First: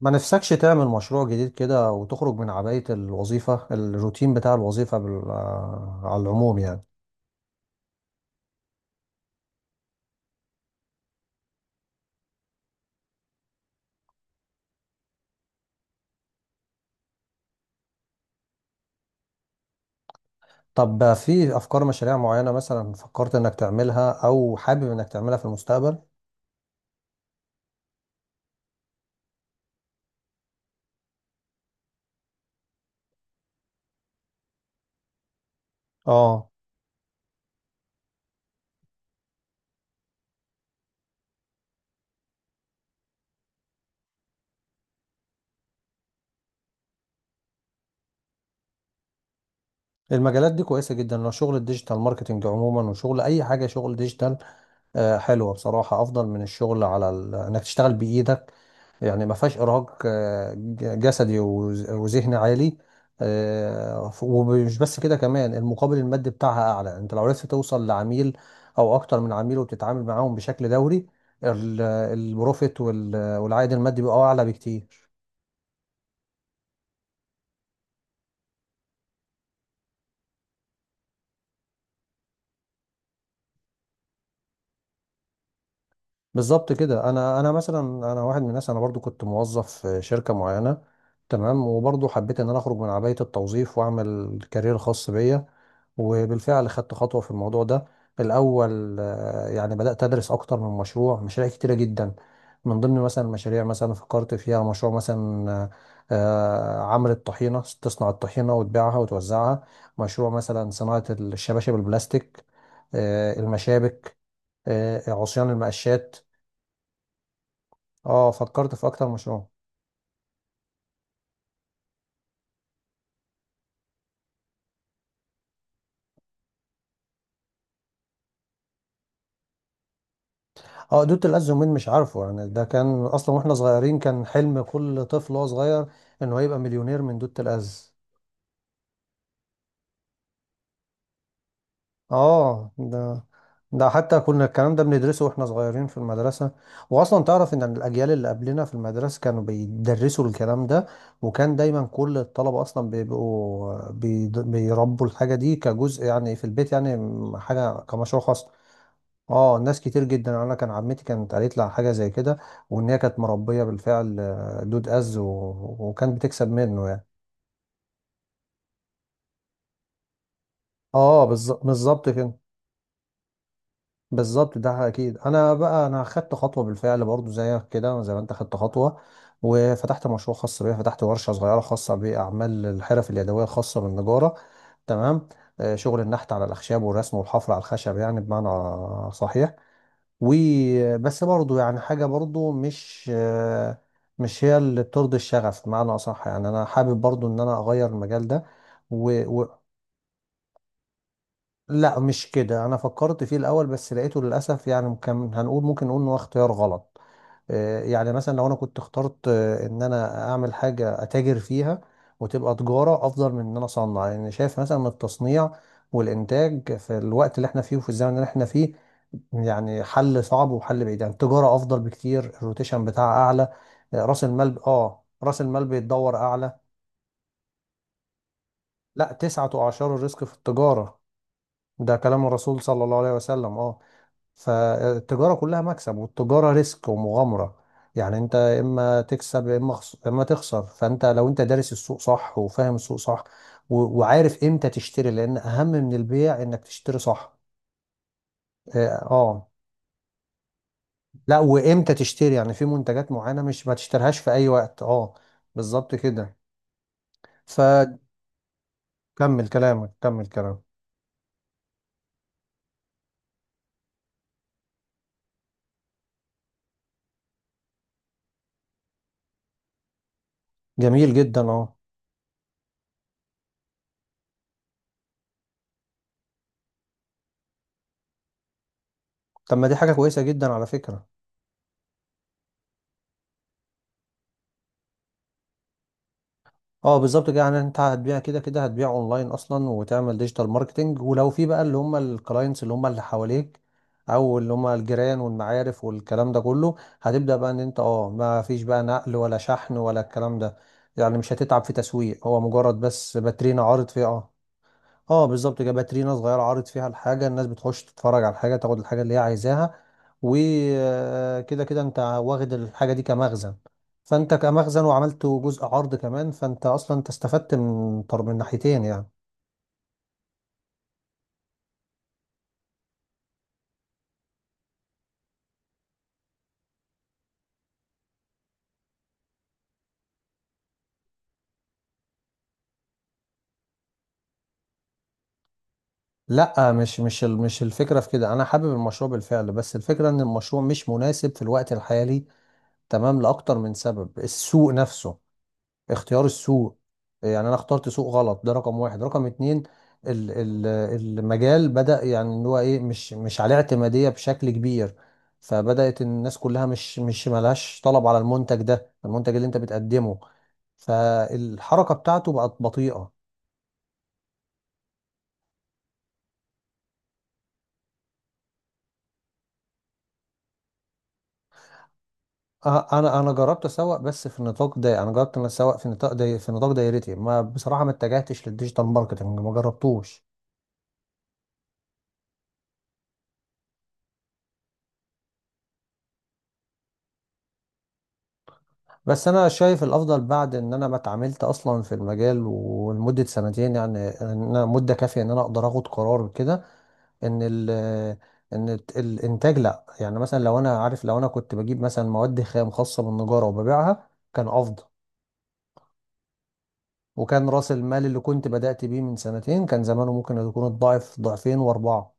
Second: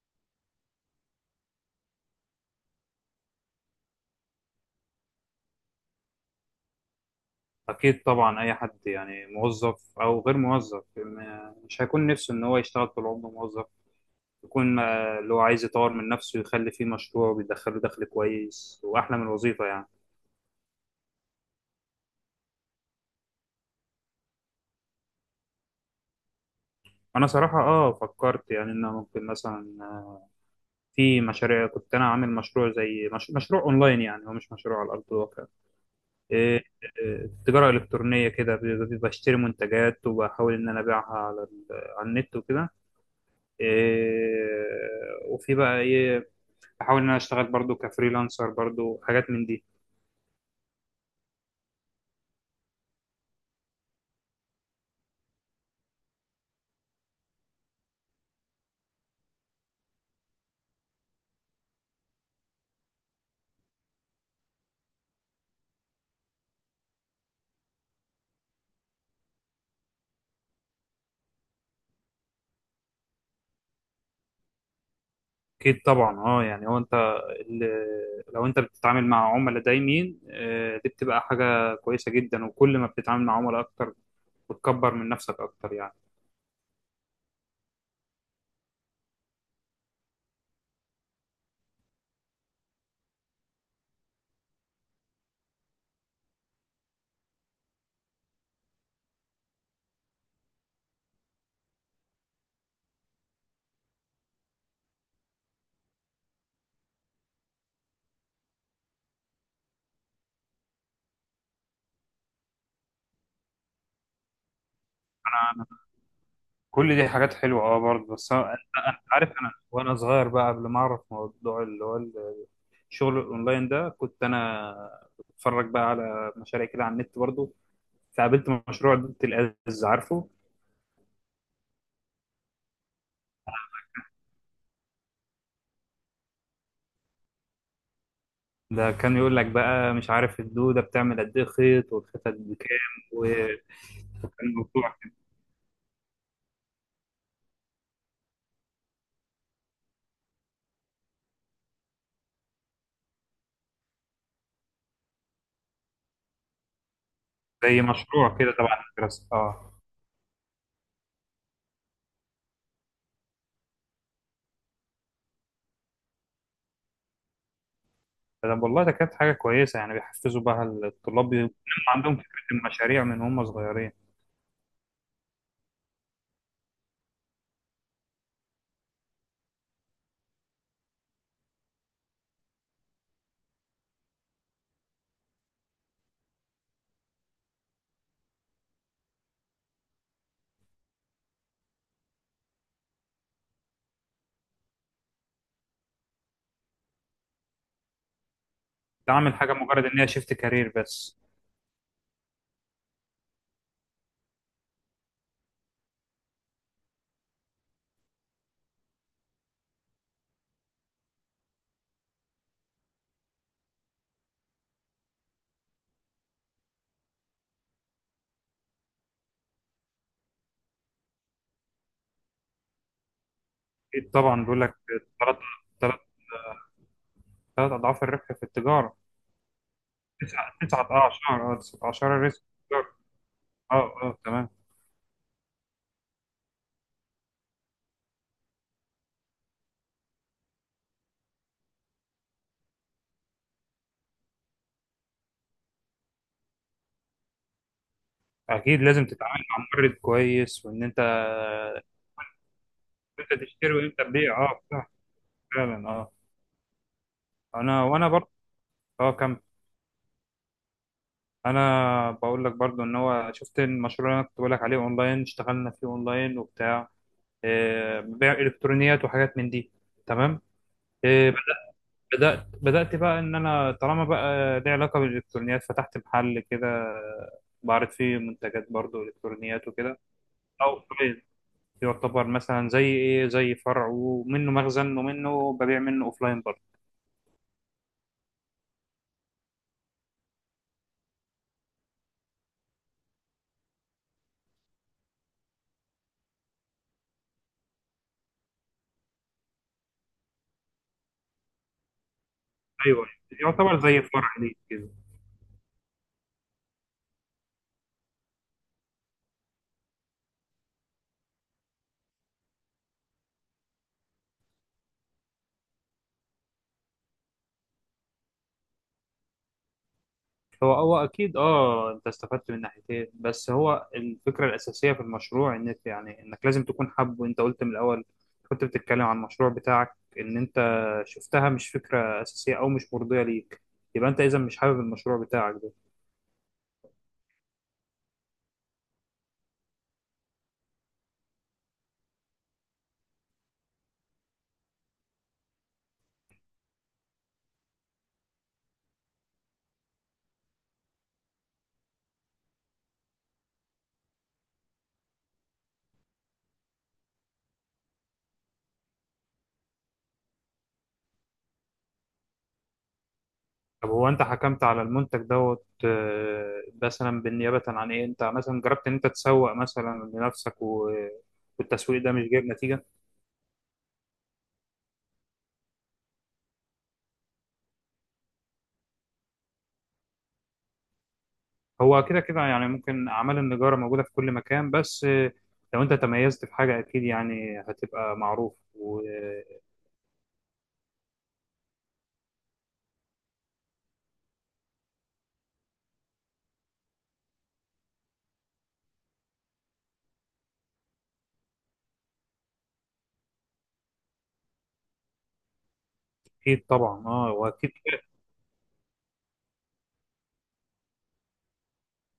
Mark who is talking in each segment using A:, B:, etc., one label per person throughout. A: ما نفسكش تعمل مشروع جديد كده، وتخرج من عباية الوظيفة، الروتين بتاع الوظيفة بال... آه، على العموم يعني.
B: أكيد طبعا، أي حد يعني موظف أو غير موظف مش هيكون نفسه إن هو يشتغل طول عمره موظف. يكون اللي هو عايز يطور من نفسه، يخلي فيه مشروع بيدخله دخل كويس وأحلى من الوظيفة يعني.
A: طب، في أفكار مشاريع معينة مثلا فكرت إنك تعملها أو حابب إنك تعملها في المستقبل؟
B: أنا صراحة فكرت يعني إن أنا ممكن مثلا في مشاريع كنت أنا عامل مشروع زي مش... مشروع أونلاين، يعني هو مش مشروع على أرض الواقع.
A: آه
B: إيه، إيه، تجارة إلكترونية كده، بشتري منتجات وبحاول إن أنا أبيعها على النت وكده. إيه، وفي بقى ايه، بحاول ان انا اشتغل برضو كفريلانسر، برضو حاجات من دي.
A: المجالات دي كويسة جدا لو شغل الديجيتال ماركتينج عموما، وشغل أي حاجة شغل ديجيتال. حلوة بصراحة، أفضل من الشغل إنك تشتغل بإيدك، يعني ما فيهاش ارهاق جسدي وذهني عالي. ومش بس كده، كمان المقابل المادي بتاعها اعلى، انت لو عرفت توصل لعميل او اكتر من عميل وبتتعامل معاهم بشكل دوري، ال- البروفيت والعائد المادي بيبقى اعلى بكتير.
B: اكيد طبعا، يعني هو انت، لو انت بتتعامل مع عملاء دايمين، دي بتبقى حاجة كويسة جدا، وكل ما بتتعامل مع عملاء اكتر بتكبر من نفسك اكتر يعني.
A: بالظبط كده. انا مثلا، انا واحد من الناس، انا برضو كنت موظف في شركه معينه، تمام، وبرضو حبيت ان انا اخرج من عبايه التوظيف واعمل كارير خاص بيا، وبالفعل خدت خطوه في الموضوع ده. الاول يعني بدات ادرس اكتر من مشروع، مشاريع كتيره جدا، من ضمن مثلا مشاريع مثلا فكرت فيها مشروع مثلا، عمل الطحينه، تصنع الطحينه وتبيعها وتوزعها. مشروع مثلا صناعه الشباشب البلاستيك، المشابك، عصيان المقشات.
B: كل دي حاجات حلوة، برضه،
A: اه،
B: بس
A: فكرت في
B: انت
A: اكتر
B: عارف،
A: مشروع.
B: انا وانا صغير بقى، قبل ما اعرف موضوع اللي هو الشغل الاونلاين ده، كنت انا بتفرج بقى على مشاريع كده على النت برضه، فقابلت مشروع دودة الأز، عارفه؟
A: اه، دوت الأز، يومين مش عارفه، يعني ده كان اصلا واحنا صغيرين، كان حلم كل طفل وهو صغير انه يبقى مليونير من دوت الأز.
B: ده كان يقول لك بقى، مش عارف الدودة بتعمل قد ايه خيط والخيط قد
A: اه،
B: كام،
A: ده،
B: و-
A: ده حتى كنا
B: وكان
A: الكلام ده
B: الموضوع
A: بندرسه واحنا صغيرين في المدرسة. واصلا تعرف ان الاجيال اللي قبلنا في المدرسة كانوا بيدرسوا الكلام ده، وكان دايما كل الطلبة اصلا بيربوا الحاجة دي كجزء، يعني في البيت، يعني حاجة
B: زي
A: كمشروع
B: مشروع
A: خاص.
B: كده تبع المدرسة،
A: اه،
B: اه.
A: ناس كتير جدا، انا كان عمتي كانت قالت لي على حاجه زي كده، وان هي كانت مربيه بالفعل، دود از وكانت بتكسب منه يعني.
B: والله ده كانت حاجة كويسة، يعني بيحفزوا بقى
A: اه،
B: الطلاب يبقوا
A: بالظبط
B: عندهم
A: كده.
B: فكرة المشاريع من هم صغيرين.
A: بالظبط ده. اكيد انا بقى، انا خدت خطوه بالفعل برضو زيك كده، زي ما انت خدت خطوه، وفتحت مشروع خاص بيا، فتحت ورشه صغيره خاصه باعمال الحرف اليدويه الخاصه بالنجاره، تمام، شغل النحت على الاخشاب والرسم والحفر على الخشب، يعني بمعنى صحيح. وبس برضو يعني حاجة برضو مش هي اللي بترضي الشغف، بمعنى أصح يعني أنا حابب برضو إن أنا أغير المجال ده و...
B: تعمل
A: و...
B: حاجه مجرد ان هي شيفت كارير بس.
A: لا مش كده، أنا فكرت فيه الأول بس لقيته للأسف يعني، كان هنقول، ممكن نقول إن هو اختيار غلط. يعني مثلا لو أنا كنت اخترت إن أنا أعمل حاجة أتاجر فيها، وتبقى تجارة أفضل من إن أنا أصنع، لأن يعني شايف مثلا إن التصنيع والإنتاج في الوقت اللي إحنا فيه وفي الزمن اللي إحنا فيه يعني حل صعب وحل بعيد. يعني التجارة أفضل بكتير، الروتيشن بتاعها أعلى،
B: اكيد
A: رأس
B: طبعا، بيقول
A: المال،
B: لك ثلاث
A: رأس المال
B: ثلاث
A: بيتدور أعلى.
B: ثلاث اضعاف الربح في التجاره.
A: لا، تسعة أعشار الرزق في التجارة.
B: تسعه
A: ده
B: اعشار
A: كلام
B: الريسك في
A: الرسول صلى
B: التجاره.
A: الله عليه وسلم،
B: اه، اه، تمام.
A: فالتجارة كلها مكسب، والتجارة ريسك ومغامرة، يعني أنت إما تكسب يا إما إما تخسر. فأنت لو أنت دارس السوق صح وفاهم السوق صح، وعارف إمتى تشتري، لأن أهم من البيع إنك تشتري صح.
B: اكيد،
A: آه
B: لازم تتعامل
A: آه.
B: مع مورد كويس، وان انت
A: لا، وامتى تشتري يعني، في منتجات
B: انت
A: معينة مش
B: تشتري
A: ما
B: وامتى
A: تشتريهاش في
B: تبيع.
A: اي
B: اه،
A: وقت،
B: صح،
A: اه.
B: فعلا،
A: بالظبط
B: اه.
A: كده.
B: انا
A: فكمل
B: وانا برضه، اه كم
A: كلامك، كمل كلامك.
B: انا بقول لك برضه ان هو شفت المشروع اللي انا كنت بقول لك عليه اونلاين، اشتغلنا فيه اونلاين وبتاع، بيع الكترونيات وحاجات من دي. تمام.
A: جميل
B: آه،
A: جدا، اه.
B: بدأت بقى، إن أنا طالما بقى ليه علاقة بالإلكترونيات، فتحت محل كده بعرض فيه منتجات برضو
A: طب ما
B: إلكترونيات
A: دي حاجة
B: وكده.
A: كويسة جدا على
B: أو
A: فكرة.
B: أوفلاين، يعتبر مثلا زي إيه، زي فرع ومنه مخزن، ومنه ببيع منه أوفلاين برضه.
A: اه بالظبط كده. يعني انت هتبيع كده كده، هتبيع اونلاين اصلا، وتعمل ديجيتال ماركتنج، ولو في بقى اللي هم الكلاينتس اللي هم اللي حواليك، او اللي هم الجيران والمعارف والكلام ده كله، هتبدأ بقى ان انت اه ما فيش بقى نقل ولا شحن ولا الكلام ده. يعني مش هتتعب في تسويق، هو مجرد
B: أيوه،
A: بس باترينا
B: يعتبر
A: عارض
B: زي
A: فيه، اه.
B: فرع ليه كده.
A: اه بالظبط كده، باترينا صغيره عارض فيها الحاجه، الناس بتخش تتفرج على الحاجه، تاخد الحاجه اللي هي عايزاها، وكده كده انت واخد الحاجه دي كمخزن، فانت كمخزن وعملت جزء عرض كمان، فانت اصلا انت استفدت من ناحيتين يعني.
B: هو اكيد، انت استفدت من ناحيتين، بس هو الفكره الاساسيه في المشروع، يعني انك لازم تكون حابه، انت قلت من الاول، كنت بتتكلم عن المشروع بتاعك، ان انت شفتها مش فكره اساسيه او مش مرضيه ليك، يبقى انت اذا مش حابب المشروع بتاعك ده.
A: لا مش الفكره في كده، انا حابب المشروع بالفعل، بس الفكره ان المشروع مش مناسب في الوقت الحالي، تمام، لاكتر من سبب. السوق نفسه، اختيار السوق، يعني انا اخترت سوق غلط، ده رقم واحد. رقم اتنين، ال- ال- المجال بدأ يعني ان هو ايه مش عليه اعتمادية بشكل كبير، فبدأت الناس كلها مش ملهاش طلب على المنتج ده، المنتج اللي انت بتقدمه، فالحركة بتاعته بقت بطيئة.
B: طب هو انت حكمت على المنتج دوت، مثلا بالنيابه عن ايه، انت مثلا جربت ان انت تسوق مثلا لنفسك، والتسويق ده مش جايب نتيجه؟
A: انا، جربت اسوق بس في نطاق ده، انا جربت ان أنا اسوق في نطاق في نطاق دايرتي، ما بصراحة ما اتجهتش للديجيتال ماركتنج، ما جربتوش.
B: هو كده كده، يعني ممكن أعمال النجارة موجودة في كل مكان، بس لو أنت تميزت في حاجة أكيد يعني هتبقى معروف،
A: بس انا
B: وأكيد
A: شايف الافضل، بعد ان انا ما اتعاملت اصلا في المجال ولمده سنتين، يعني ان انا مده كافيه ان انا اقدر اخد قرار كده، ان ال ان الت- الانتاج، لا يعني مثلا لو انا عارف، لو انا كنت بجيب مثلا مواد خام خاصه بالنجاره وببيعها، كان افضل،
B: طبعا،
A: وكان راس
B: وأكيد.
A: المال اللي كنت بدات بيه من سنتين كان زمانه ممكن يكون الضعف، ضعفين واربعه.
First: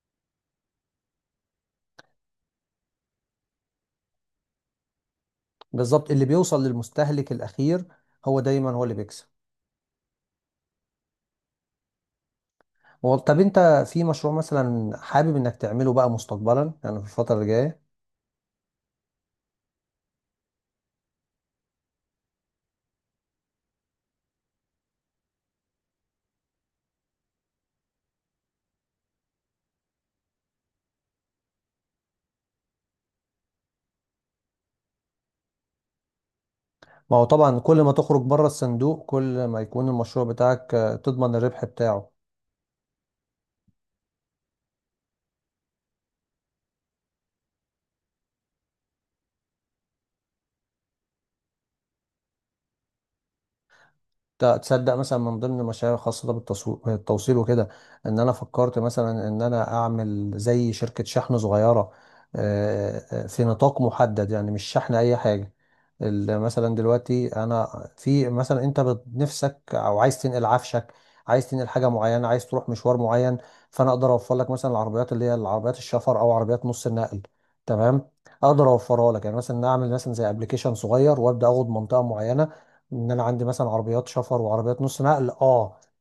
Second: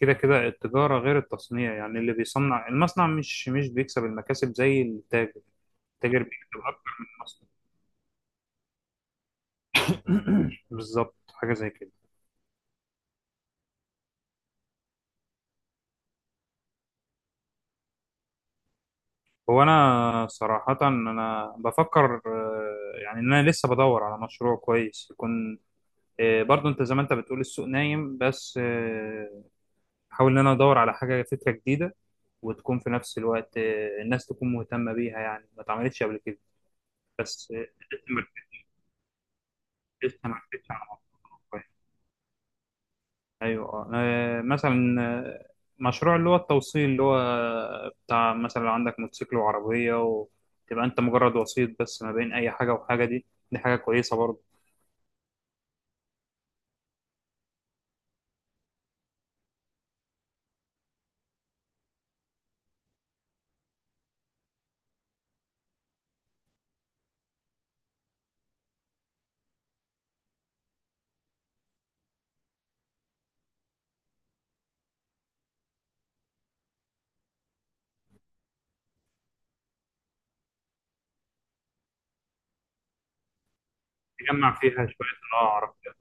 B: كده كده، التجارة غير التصنيع، يعني اللي بيصنع المصنع مش بيكسب المكاسب زي التاجر.
A: بالظبط،
B: التاجر
A: اللي
B: بيكسب
A: بيوصل
B: أكتر من
A: للمستهلك
B: المصنع.
A: الاخير هو دايما هو اللي بيكسب.
B: بالظبط، حاجة زي كده.
A: طب انت في مشروع مثلا حابب انك تعمله بقى مستقبلا، يعني في الفتره الجايه؟
B: هو أنا صراحة، أنا بفكر، يعني إن أنا لسه بدور على مشروع كويس يكون، برضو انت زي ما انت بتقول السوق نايم، بس بحاول ان انا ادور على حاجه، فكره جديده، وتكون في نفس الوقت، الناس تكون مهتمه بيها، يعني ما اتعملتش قبل كده.
A: ما هو
B: بس،
A: طبعا كل ما
B: لسه
A: تخرج
B: ما
A: بره الصندوق، كل ما يكون
B: لسه
A: المشروع
B: ما ركزتش
A: بتاعك
B: على
A: تضمن الربح
B: موضوع.
A: بتاعه.
B: ايوه. مثلا، مشروع اللي هو التوصيل، اللي هو بتاع مثلا، لو عندك موتوسيكل وعربيه، وتبقى انت مجرد وسيط بس ما بين اي حاجه وحاجه، دي. دي حاجه كويسه برضه،
A: تصدق مثلا من ضمن المشاريع الخاصة بالتوصيل وكده، ان انا فكرت مثلا ان انا اعمل زي شركة شحن صغيرة، في نطاق محدد، يعني مش شحن اي حاجة، مثلا دلوقتي انا في مثلا، انت نفسك او عايز تنقل عفشك، عايز تنقل حاجة معينة، عايز تروح مشوار معين، فانا اقدر اوفر لك مثلا العربيات، اللي هي العربيات الشفر او عربيات نص النقل، تمام، اقدر اوفرها لك يعني، مثلا اعمل مثلا زي ابلكيشن صغير، وابدا اخد منطقة معينة، ان انا عندي مثلا عربيات شفر
B: تجمع
A: وعربيات
B: فيها
A: نص نقل،
B: شويه، اه،
A: اه.
B: عربيات.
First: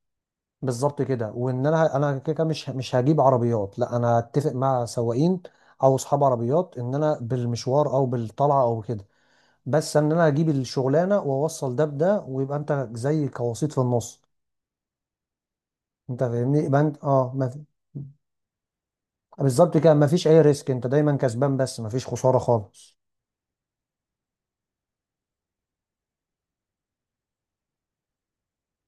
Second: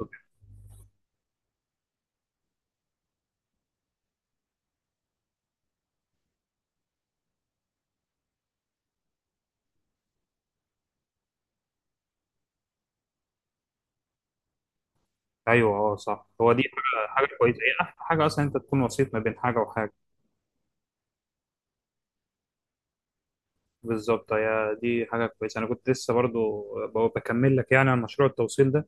A: بالظبط كده. وان انا، انا كده كده مش هجيب عربيات، لا انا اتفق مع سواقين او اصحاب عربيات، ان انا بالمشوار او بالطلعه او كده، بس ان انا اجيب الشغلانه، واوصل ده بده، ويبقى انت زي كوسيط في النص.
B: ايوه، اه،
A: انت
B: صح، هو
A: فاهمني،
B: دي
A: يبقى انت
B: حاجه
A: اه
B: حاجه
A: ما
B: كويسه،
A: في...
B: هي احلى حاجه اصلا انت تكون وسيط ما بين حاجه
A: بالظبط كده،
B: وحاجه.
A: ما فيش اي ريسك، انت دايما كسبان، بس ما فيش خساره خالص.
B: بالظبط، هي دي حاجه كويسه. انا كنت لسه برضو بكمل لك، يعني عن مشروع التوصيل ده.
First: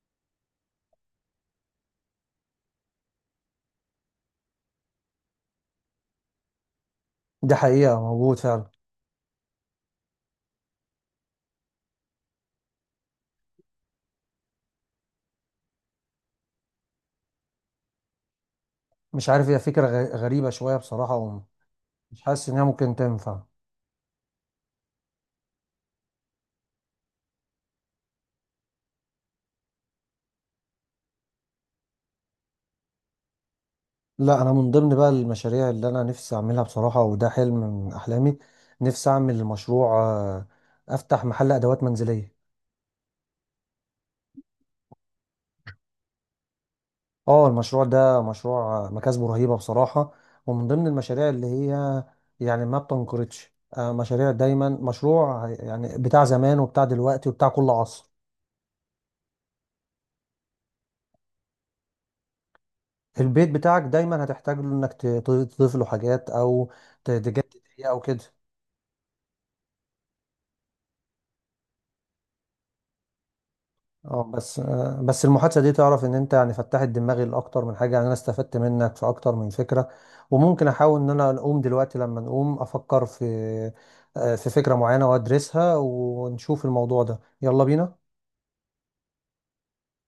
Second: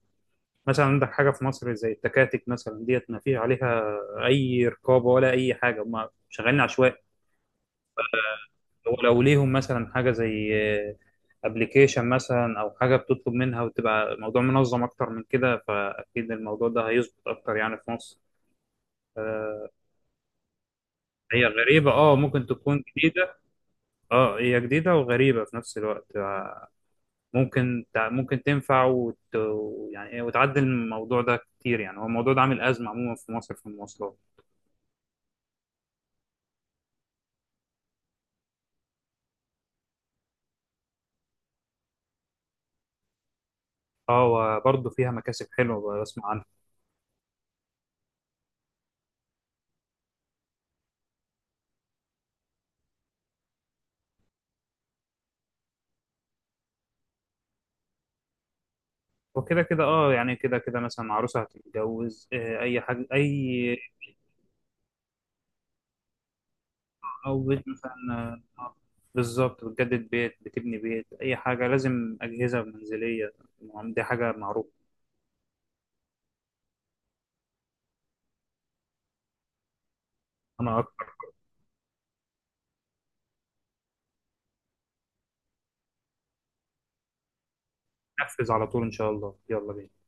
B: مثلا عندك حاجه في مصر زي التكاتك مثلا، ديت ما فيش عليها اي رقابه ولا اي حاجه، هم شغالين عشوائي.
A: دي حقيقه موجود فعلا.
B: هو لو ليهم مثلا حاجه زي ابلكيشن مثلا، او حاجه بتطلب منها، وتبقى الموضوع منظم اكتر من كده، فاكيد الموضوع ده هيظبط اكتر يعني في مصر.
A: مش عارف، هي
B: آه،
A: فكره غريبه شويه بصراحه،
B: هي
A: ومش
B: غريبه، ممكن
A: حاسس ان هي
B: تكون
A: ممكن
B: جديده.
A: تنفع.
B: اه، هي جديدة وغريبة في نفس الوقت، ممكن تنفع يعني إيه، وتعدل الموضوع ده كتير، يعني هو الموضوع ده عامل أزمة عموما في مصر في المواصلات.
A: لا، انا من ضمن بقى المشاريع اللي انا نفسي اعملها بصراحه، وده حلم من احلامي، نفسي اعمل مشروع، افتح محل ادوات منزليه.
B: اه، وبرضه فيها مكاسب حلوة بسمع عنها.
A: اه، المشروع ده مشروع مكاسبه رهيبه بصراحه، ومن ضمن المشاريع اللي هي يعني ما بتنقرضش، مشاريع دايما، مشروع يعني بتاع زمان وبتاع دلوقتي وبتاع كل عصر.
B: وكده كده، يعني كده كده، مثلا عروسة هتتجوز، أي حاجة،
A: البيت بتاعك دايما هتحتاج له انك تضيف له حاجات او
B: أو
A: تجدد
B: بيت
A: فيه
B: مثلا،
A: او كده.
B: آه، آه، بالظبط، بتجدد بيت، بتبني بيت، أي حاجة لازم أجهزة منزلية. دي
A: اه،
B: حاجة
A: بس
B: معروفة.
A: بس المحادثه دي، تعرف ان انت يعني فتحت دماغي لاكتر من حاجه، يعني انا استفدت منك في اكتر من فكره، وممكن
B: أنا
A: احاول ان
B: أكتر.
A: انا اقوم دلوقتي لما نقوم افكر في في فكره معينه وادرسها ونشوف الموضوع ده. يلا بينا.
B: أنفذ على طول إن شاء الله، يلا بينا.